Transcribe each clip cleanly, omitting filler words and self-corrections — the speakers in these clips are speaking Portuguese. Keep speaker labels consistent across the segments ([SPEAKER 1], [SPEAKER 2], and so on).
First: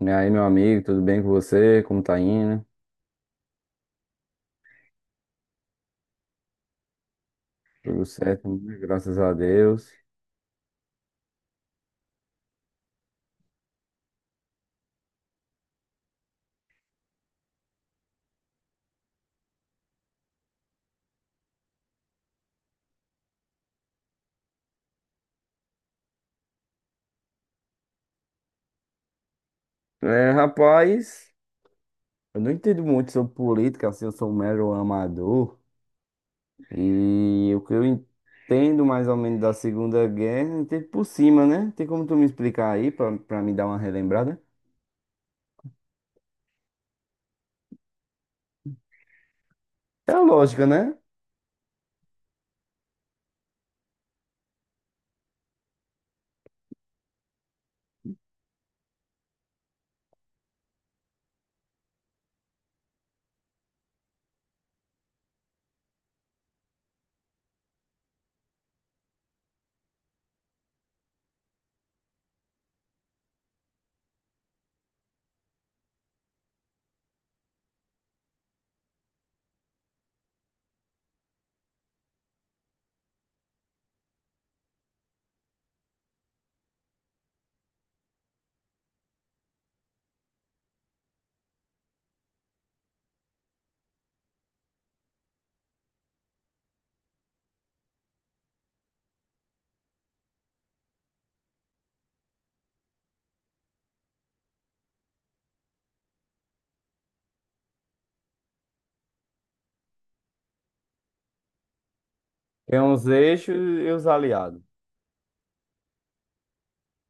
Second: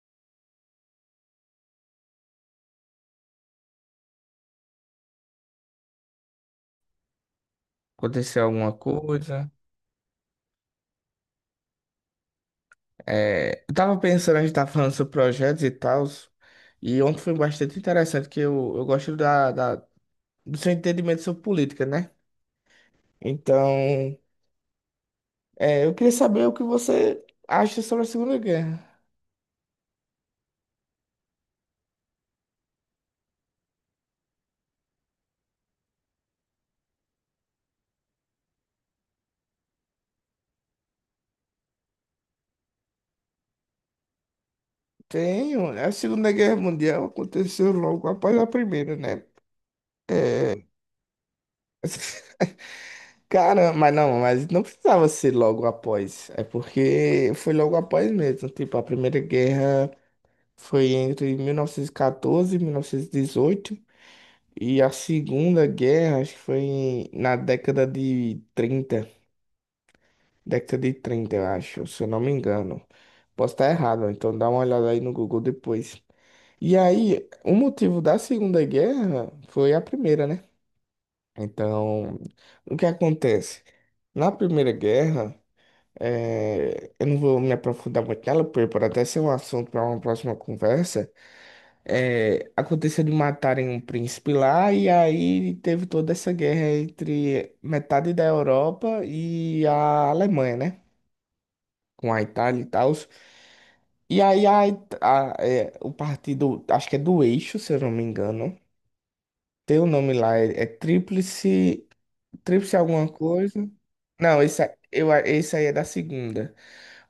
[SPEAKER 1] E aí, meu amigo, tudo bem com você? Como tá indo? Tudo
[SPEAKER 2] Aconteceu
[SPEAKER 1] certo,
[SPEAKER 2] alguma
[SPEAKER 1] né? Graças a
[SPEAKER 2] coisa?
[SPEAKER 1] Deus.
[SPEAKER 2] Eu tava pensando, a gente tava falando sobre projetos e tal, e ontem foi bastante interessante, que eu gosto do seu entendimento sobre política, né? Então, eu queria saber o que você acha sobre a Segunda Guerra.
[SPEAKER 1] É, rapaz, eu não entendo muito sobre política, assim, eu sou um mero amador. E o que eu entendo mais ou menos da Segunda Guerra, eu entendo por cima, né? Tem como tu me explicar aí, pra me dar uma relembrada?
[SPEAKER 2] Tenho, a Segunda Guerra Mundial aconteceu logo após a Primeira, né?
[SPEAKER 1] É a
[SPEAKER 2] É.
[SPEAKER 1] lógica, né?
[SPEAKER 2] Cara, mas não precisava ser logo após. É porque foi logo após mesmo. Tipo, a Primeira Guerra. Foi entre 1914 e 1918. E 1918. E a Segunda Guerra, acho que foi na década de trinta. Década de 30, eu acho, se eu não me engano. Posso estar errado, então dá uma olhada aí no Google depois. E aí, o motivo da Segunda Guerra foi a primeira, né? Então, o que acontece? Na Primeira Guerra, eu não vou me aprofundar muito nela, porque pode até ser um assunto para uma próxima conversa. Aconteceu de matarem um príncipe lá, e aí teve toda essa guerra entre metade da Europa e a Alemanha, né? Com a Itália e tal. E aí a, It- a- é, o partido, acho que é do Eixo, se eu não me engano. Tem o nome lá, é Tríplice, Tríplice
[SPEAKER 1] Tem uns
[SPEAKER 2] alguma
[SPEAKER 1] eixos
[SPEAKER 2] coisa.
[SPEAKER 1] e os
[SPEAKER 2] Não,
[SPEAKER 1] aliados.
[SPEAKER 2] esse, a- eu, a- esse aí é da segunda.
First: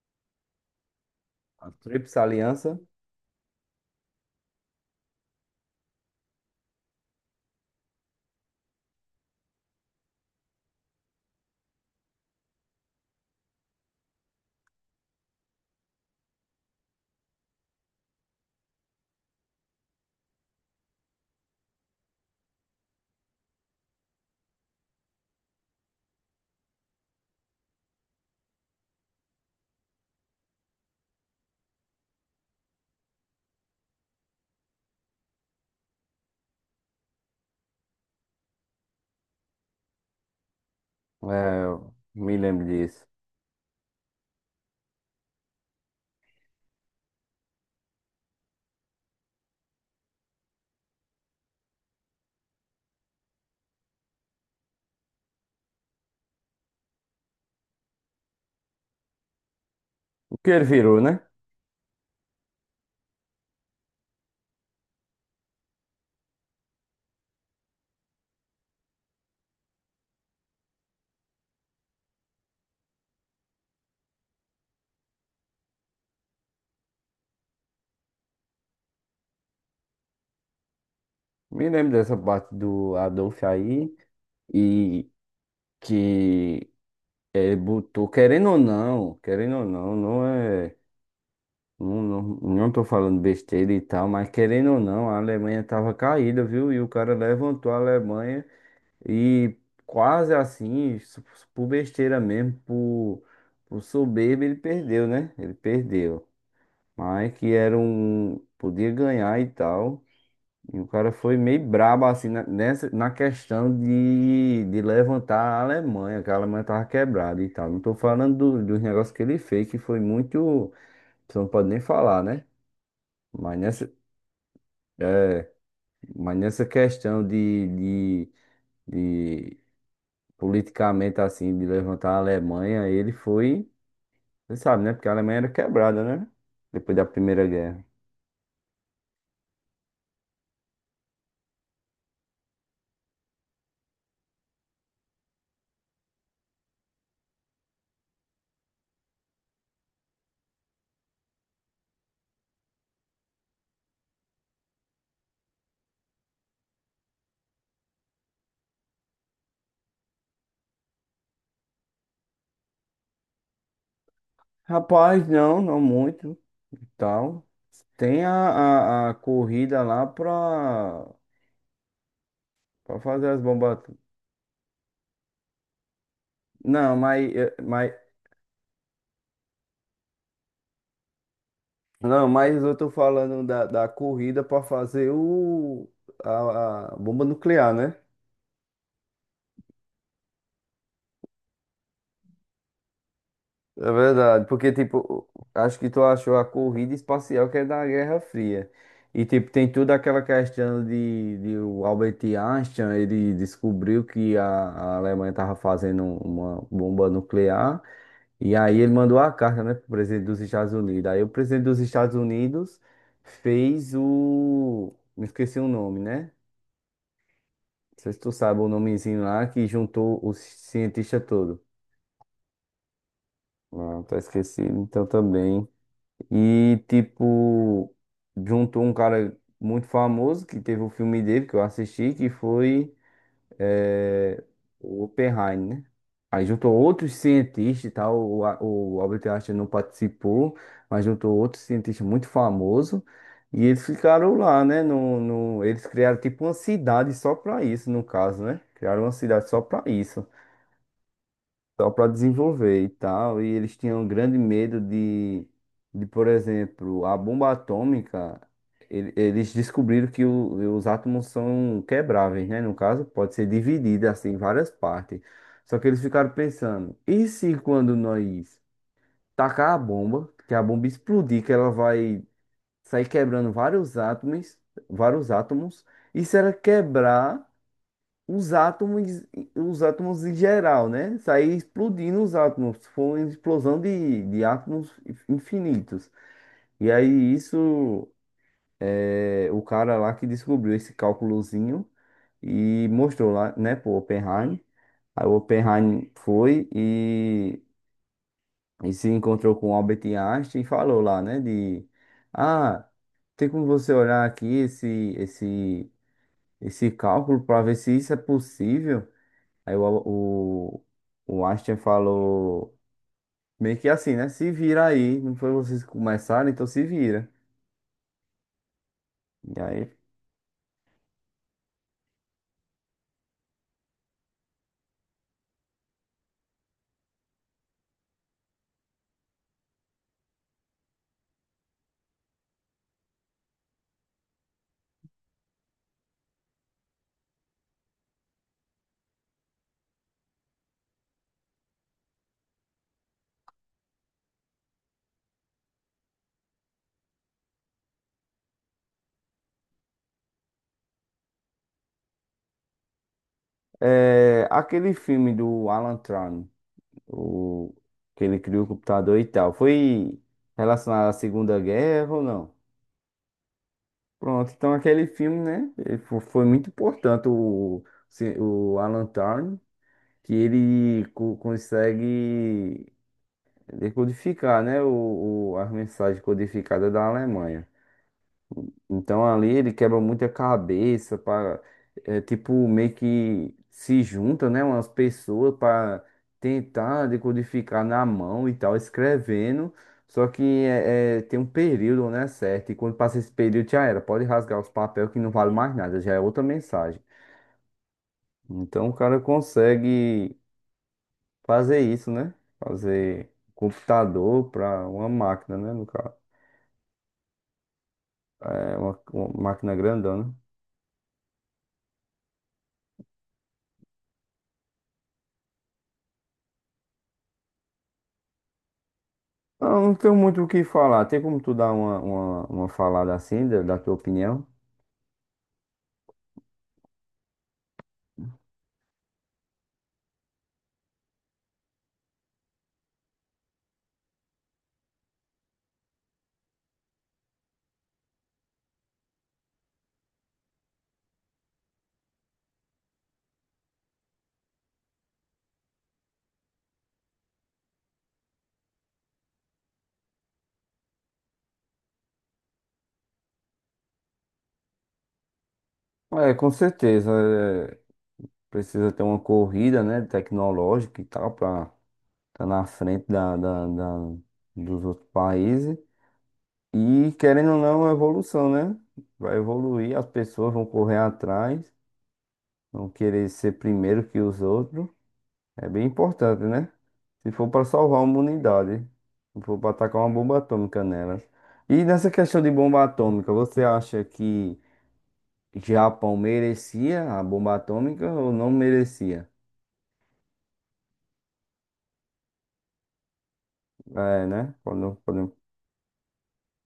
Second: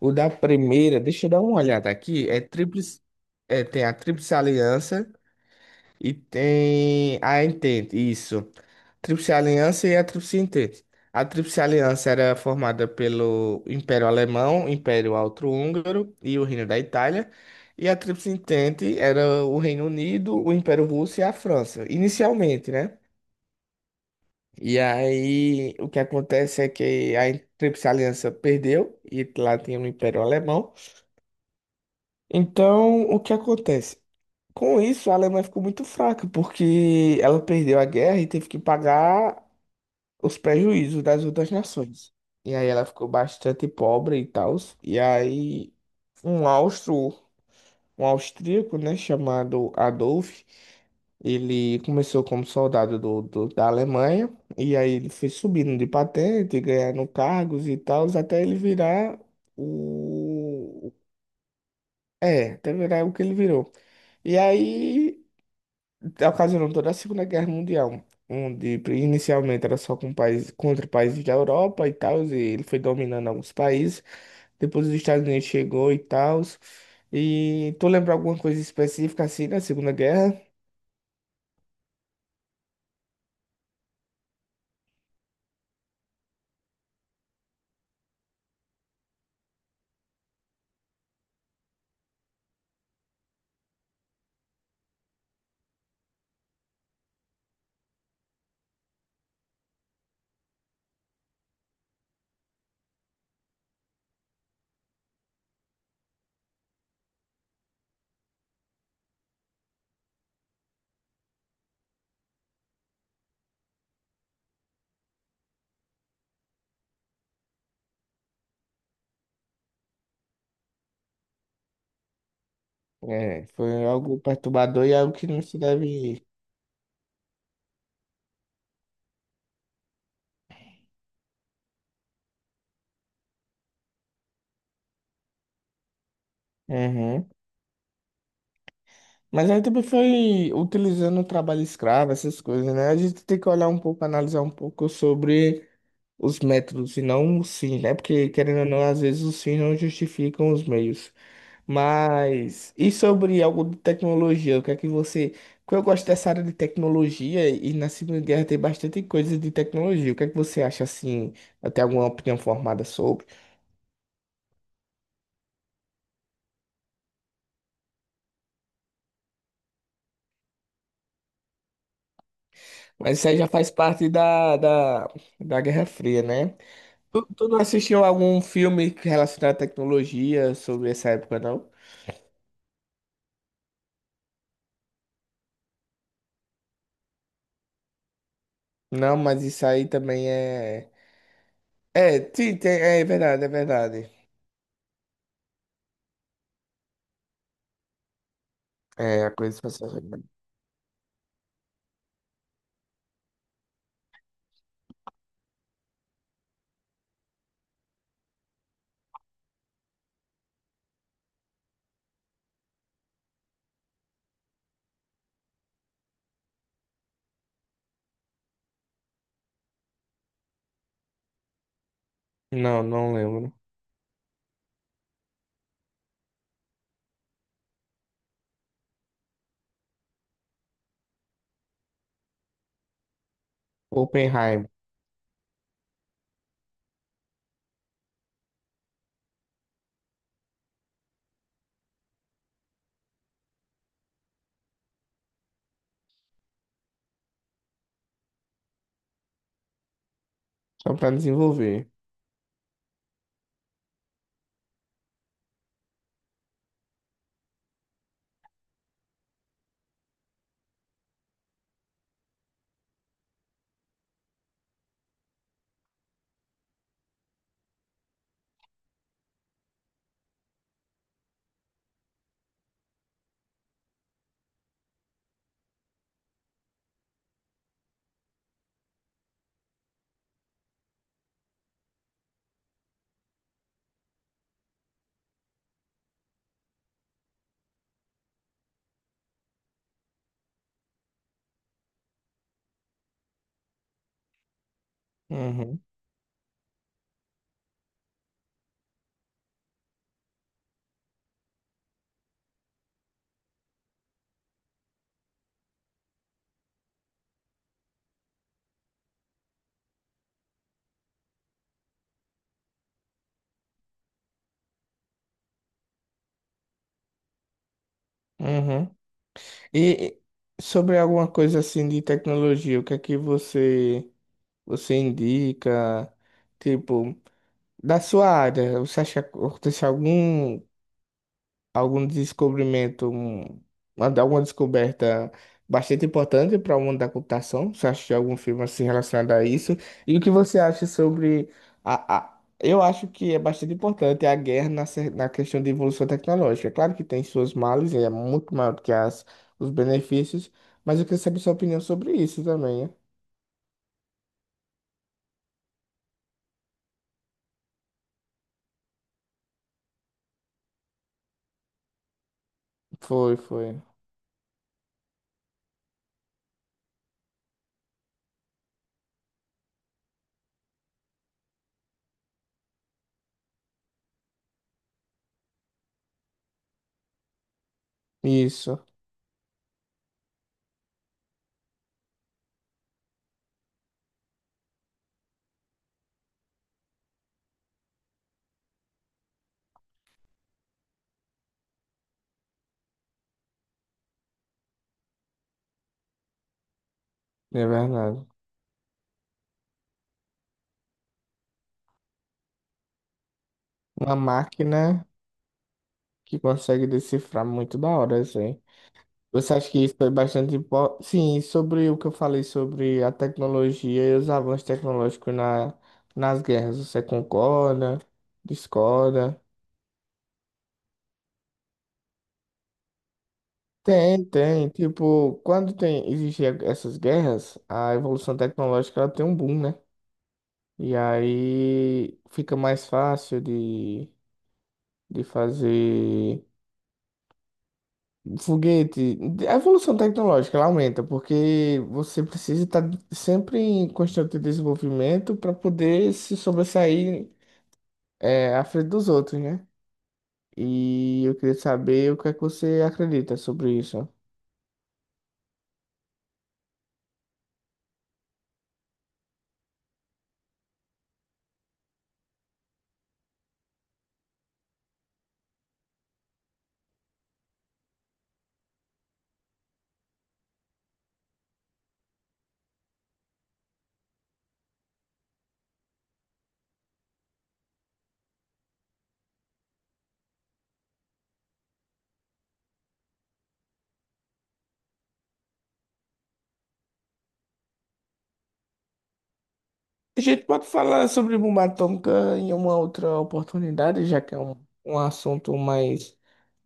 [SPEAKER 2] O da primeira, deixa eu dar uma
[SPEAKER 1] A
[SPEAKER 2] olhada
[SPEAKER 1] Tríplice
[SPEAKER 2] aqui,
[SPEAKER 1] Aliança.
[SPEAKER 2] Tem a Tríplice Aliança. E tem a Entente, isso. Tríplice Aliança e a Tríplice Entente. A Tríplice Aliança era formada pelo Império Alemão, Império Austro-Húngaro e o Reino da Itália. E a Tríplice Entente era o Reino Unido, o Império Russo e a França, inicialmente, né? E aí o que acontece é que a Tríplice Aliança perdeu e lá tinha o Império Alemão. Então, o que acontece? Com isso, a Alemanha ficou muito fraca, porque ela perdeu a guerra e teve que pagar os prejuízos das outras
[SPEAKER 1] É, eu
[SPEAKER 2] nações.
[SPEAKER 1] me
[SPEAKER 2] E
[SPEAKER 1] lembro
[SPEAKER 2] aí ela
[SPEAKER 1] disso.
[SPEAKER 2] ficou bastante pobre e tal. E aí um austro, um austríaco, né, chamado Adolf, ele começou como soldado da Alemanha, e aí ele foi subindo de patente, ganhando cargos e tal, até ele virar
[SPEAKER 1] O que ele
[SPEAKER 2] o.
[SPEAKER 1] virou, né?
[SPEAKER 2] É, até virar o que ele virou. E aí ocasionou toda a Segunda Guerra Mundial, onde inicialmente era só com países, contra países da Europa e tal, e ele foi dominando alguns países. Depois os Estados Unidos chegou e tal. E tu lembra alguma coisa específica assim da Segunda Guerra?
[SPEAKER 1] Me lembro dessa parte do Adolf aí. E que ele botou, querendo ou não, não é. Não, não, não tô falando besteira e tal, mas querendo ou não, a Alemanha tava caída, viu? E o cara levantou a Alemanha e quase assim, por besteira mesmo, por soberba, ele perdeu, né? Ele perdeu. Mas que era um. Podia ganhar e tal. E o cara foi meio brabo assim na questão de levantar a Alemanha, que a Alemanha tava quebrada e tal. Não tô falando dos negócios que ele fez, que foi muito. Você não pode nem falar, né?
[SPEAKER 2] É,
[SPEAKER 1] Mas
[SPEAKER 2] foi
[SPEAKER 1] nessa,
[SPEAKER 2] algo perturbador e algo que não se deve.
[SPEAKER 1] mas nessa questão de politicamente assim, de levantar a Alemanha, ele foi. Você sabe, né? Porque a Alemanha era quebrada, né? Depois da
[SPEAKER 2] Uhum.
[SPEAKER 1] Primeira Guerra.
[SPEAKER 2] Mas aí também foi utilizando o trabalho escravo, essas coisas, né? A gente tem que olhar um pouco, analisar um pouco sobre os métodos e não os fins, né? Porque, querendo ou não, às vezes os fins não justificam os meios. Mas, e sobre algo de tecnologia? O que é que você. Porque eu gosto dessa área de tecnologia e na Segunda Guerra tem bastante coisa de tecnologia. O que é que você acha assim? Eu tenho alguma opinião formada sobre?
[SPEAKER 1] Rapaz, não, não muito e tal. Tem a corrida lá pra. Pra
[SPEAKER 2] Mas
[SPEAKER 1] fazer
[SPEAKER 2] isso aí
[SPEAKER 1] as
[SPEAKER 2] já faz
[SPEAKER 1] bombas.
[SPEAKER 2] parte da Guerra Fria, né?
[SPEAKER 1] Não, mas,
[SPEAKER 2] Tu
[SPEAKER 1] eh,
[SPEAKER 2] não
[SPEAKER 1] mas,
[SPEAKER 2] assistiu algum filme relacionado à tecnologia sobre essa época, não?
[SPEAKER 1] não, mas eu tô falando da corrida pra fazer a bomba nuclear, né?
[SPEAKER 2] Não, mas isso aí também é. É, sim, é verdade, é
[SPEAKER 1] É
[SPEAKER 2] verdade.
[SPEAKER 1] verdade, porque, tipo, acho que tu achou a corrida espacial que é da Guerra Fria. E,
[SPEAKER 2] É, a
[SPEAKER 1] tipo,
[SPEAKER 2] coisa
[SPEAKER 1] tem
[SPEAKER 2] espacial.
[SPEAKER 1] toda aquela questão de o Albert Einstein, ele descobriu que a Alemanha estava fazendo uma bomba nuclear. E aí ele mandou a carta, né, pro presidente dos Estados Unidos. Aí o presidente dos Estados Unidos fez. Me esqueci o nome, né? Não sei se tu sabe o nomezinho lá que juntou os cientistas todos.
[SPEAKER 2] Não, não lembro.
[SPEAKER 1] Não, tá esquecido, então também. E, tipo, juntou um cara muito famoso que teve o filme dele que eu assisti, que foi é,
[SPEAKER 2] Oppenheim,
[SPEAKER 1] o Oppenheim, né? Aí juntou outros cientistas e tal, o Albert Einstein não participou, mas juntou outros cientistas muito famosos e eles ficaram lá, né? No, no, eles criaram tipo uma cidade só pra isso, no caso, né? Criaram uma cidade só pra isso
[SPEAKER 2] só para
[SPEAKER 1] só
[SPEAKER 2] desenvolver.
[SPEAKER 1] para desenvolver e tal. E eles tinham um grande medo de, por exemplo, a bomba atômica. Eles descobriram que os átomos são quebráveis, né? No caso, pode ser dividida assim em várias partes. Só que eles ficaram pensando: e se quando nós tacar a bomba, que a bomba explodir, que ela vai sair quebrando vários átomos, e se ela quebrar os átomos, os átomos em geral, né? Sair explodindo os átomos, foi uma explosão de átomos infinitos. E aí isso, o cara lá que descobriu esse cálculozinho e mostrou lá, né, pro Oppenheim. Aí o
[SPEAKER 2] Uhum,
[SPEAKER 1] Oppenheim foi e se encontrou com o Albert Einstein e falou lá, né, ah, tem como você olhar aqui esse, esse cálculo para ver se isso é possível. Aí o Einstein falou meio que assim, né? Se vira aí, não foi vocês que começaram, então se vira.
[SPEAKER 2] uhum.
[SPEAKER 1] E aí,
[SPEAKER 2] E e sobre alguma coisa assim de tecnologia, o que é que você indica? Tipo, da sua área, você acha que aconteceu algum descobrimento, alguma descoberta bastante importante para o mundo da computação? Você acha de algum filme assim relacionado a isso? E o que você acha sobre eu acho que é bastante importante a guerra na questão de evolução tecnológica. É claro que tem suas males, e é muito maior do que os benefícios, mas eu queria saber sua opinião sobre isso também, né?
[SPEAKER 1] aquele filme do Alan Turing, o, que ele criou o computador e tal, foi relacionado à Segunda Guerra ou não?
[SPEAKER 2] Foi, foi.
[SPEAKER 1] Pronto, então aquele filme, né? Ele foi muito importante o, se- o Alan Turing, que ele consegue decodificar, né? As mensagens codificadas da Alemanha.
[SPEAKER 2] Isso,
[SPEAKER 1] Então ali ele quebra muita cabeça para tipo meio que se junta, né, umas pessoas para tentar decodificar na mão e tal, escrevendo. Só que tem um período, né, certo? E quando passa esse período já era, pode rasgar os papéis que não vale mais nada, já é outra mensagem.
[SPEAKER 2] é verdade.
[SPEAKER 1] Então o cara consegue fazer isso, né? Fazer
[SPEAKER 2] Uma
[SPEAKER 1] computador para
[SPEAKER 2] máquina
[SPEAKER 1] uma máquina, né, no caso.
[SPEAKER 2] que consegue decifrar muito da hora, isso.
[SPEAKER 1] É uma
[SPEAKER 2] Você acha
[SPEAKER 1] máquina
[SPEAKER 2] que isso foi
[SPEAKER 1] grandona.
[SPEAKER 2] bastante importante? Sim, sobre o que eu falei sobre a tecnologia e os avanços tecnológicos nas guerras. Você concorda? Discorda?
[SPEAKER 1] Ah, não tenho muito o que falar. Tem como tu dar uma falada assim, da tua
[SPEAKER 2] Tem,
[SPEAKER 1] opinião?
[SPEAKER 2] tem. Tipo, quando tem, existem essas guerras, a evolução tecnológica ela tem um boom, né? E aí fica mais fácil de fazer. Foguete, a evolução tecnológica ela aumenta, porque você precisa estar sempre em constante desenvolvimento para poder se sobressair à frente dos outros, né? E eu queria saber o que é que você acredita sobre isso.
[SPEAKER 1] É, com certeza. Precisa ter uma corrida, né, tecnológica e tal, pra estar tá na frente dos outros países. E, querendo ou não, é uma evolução, né? Vai evoluir, as pessoas vão correr atrás, vão querer ser primeiro que os outros. É bem importante, né? Se for para salvar uma unidade, se for para atacar uma bomba atômica nelas. E nessa questão de bomba atômica, você acha que Japão merecia a bomba atômica ou não merecia?
[SPEAKER 2] A gente pode falar sobre bomba atômica em uma outra oportunidade, já
[SPEAKER 1] É,
[SPEAKER 2] que é
[SPEAKER 1] né?
[SPEAKER 2] um, um assunto mais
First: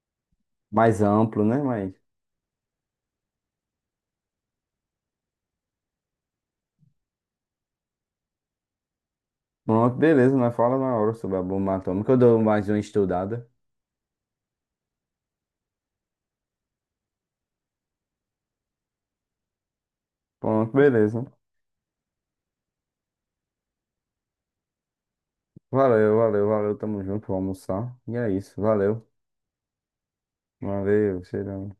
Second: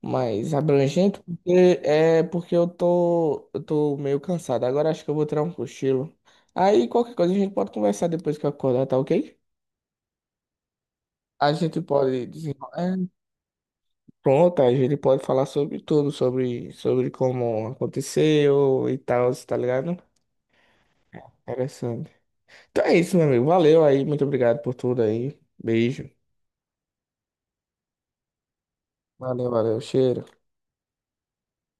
[SPEAKER 2] mais
[SPEAKER 1] Mais
[SPEAKER 2] abrangente,
[SPEAKER 1] amplo, né?
[SPEAKER 2] porque
[SPEAKER 1] Mas
[SPEAKER 2] é porque eu tô meio cansado. Agora acho que eu vou tirar um cochilo. Aí qualquer coisa a gente pode conversar depois que eu acordar, tá ok?
[SPEAKER 1] pronto, beleza, nós fala na hora sobre a
[SPEAKER 2] A
[SPEAKER 1] bomba
[SPEAKER 2] gente
[SPEAKER 1] atômica. Eu
[SPEAKER 2] pode
[SPEAKER 1] dou mais
[SPEAKER 2] desenrolar.
[SPEAKER 1] uma estudada.
[SPEAKER 2] Pronto, a gente pode falar sobre tudo, sobre como aconteceu e tal, tá ligado?
[SPEAKER 1] Pronto, beleza.
[SPEAKER 2] Interessante. Então é isso, meu amigo. Valeu aí, muito obrigado por tudo aí. Beijo.
[SPEAKER 1] Valeu, valeu, valeu. Tamo junto, vou almoçar. E é isso, valeu.
[SPEAKER 2] Valeu, valeu. Cheiro.
[SPEAKER 1] Valeu, cheirão.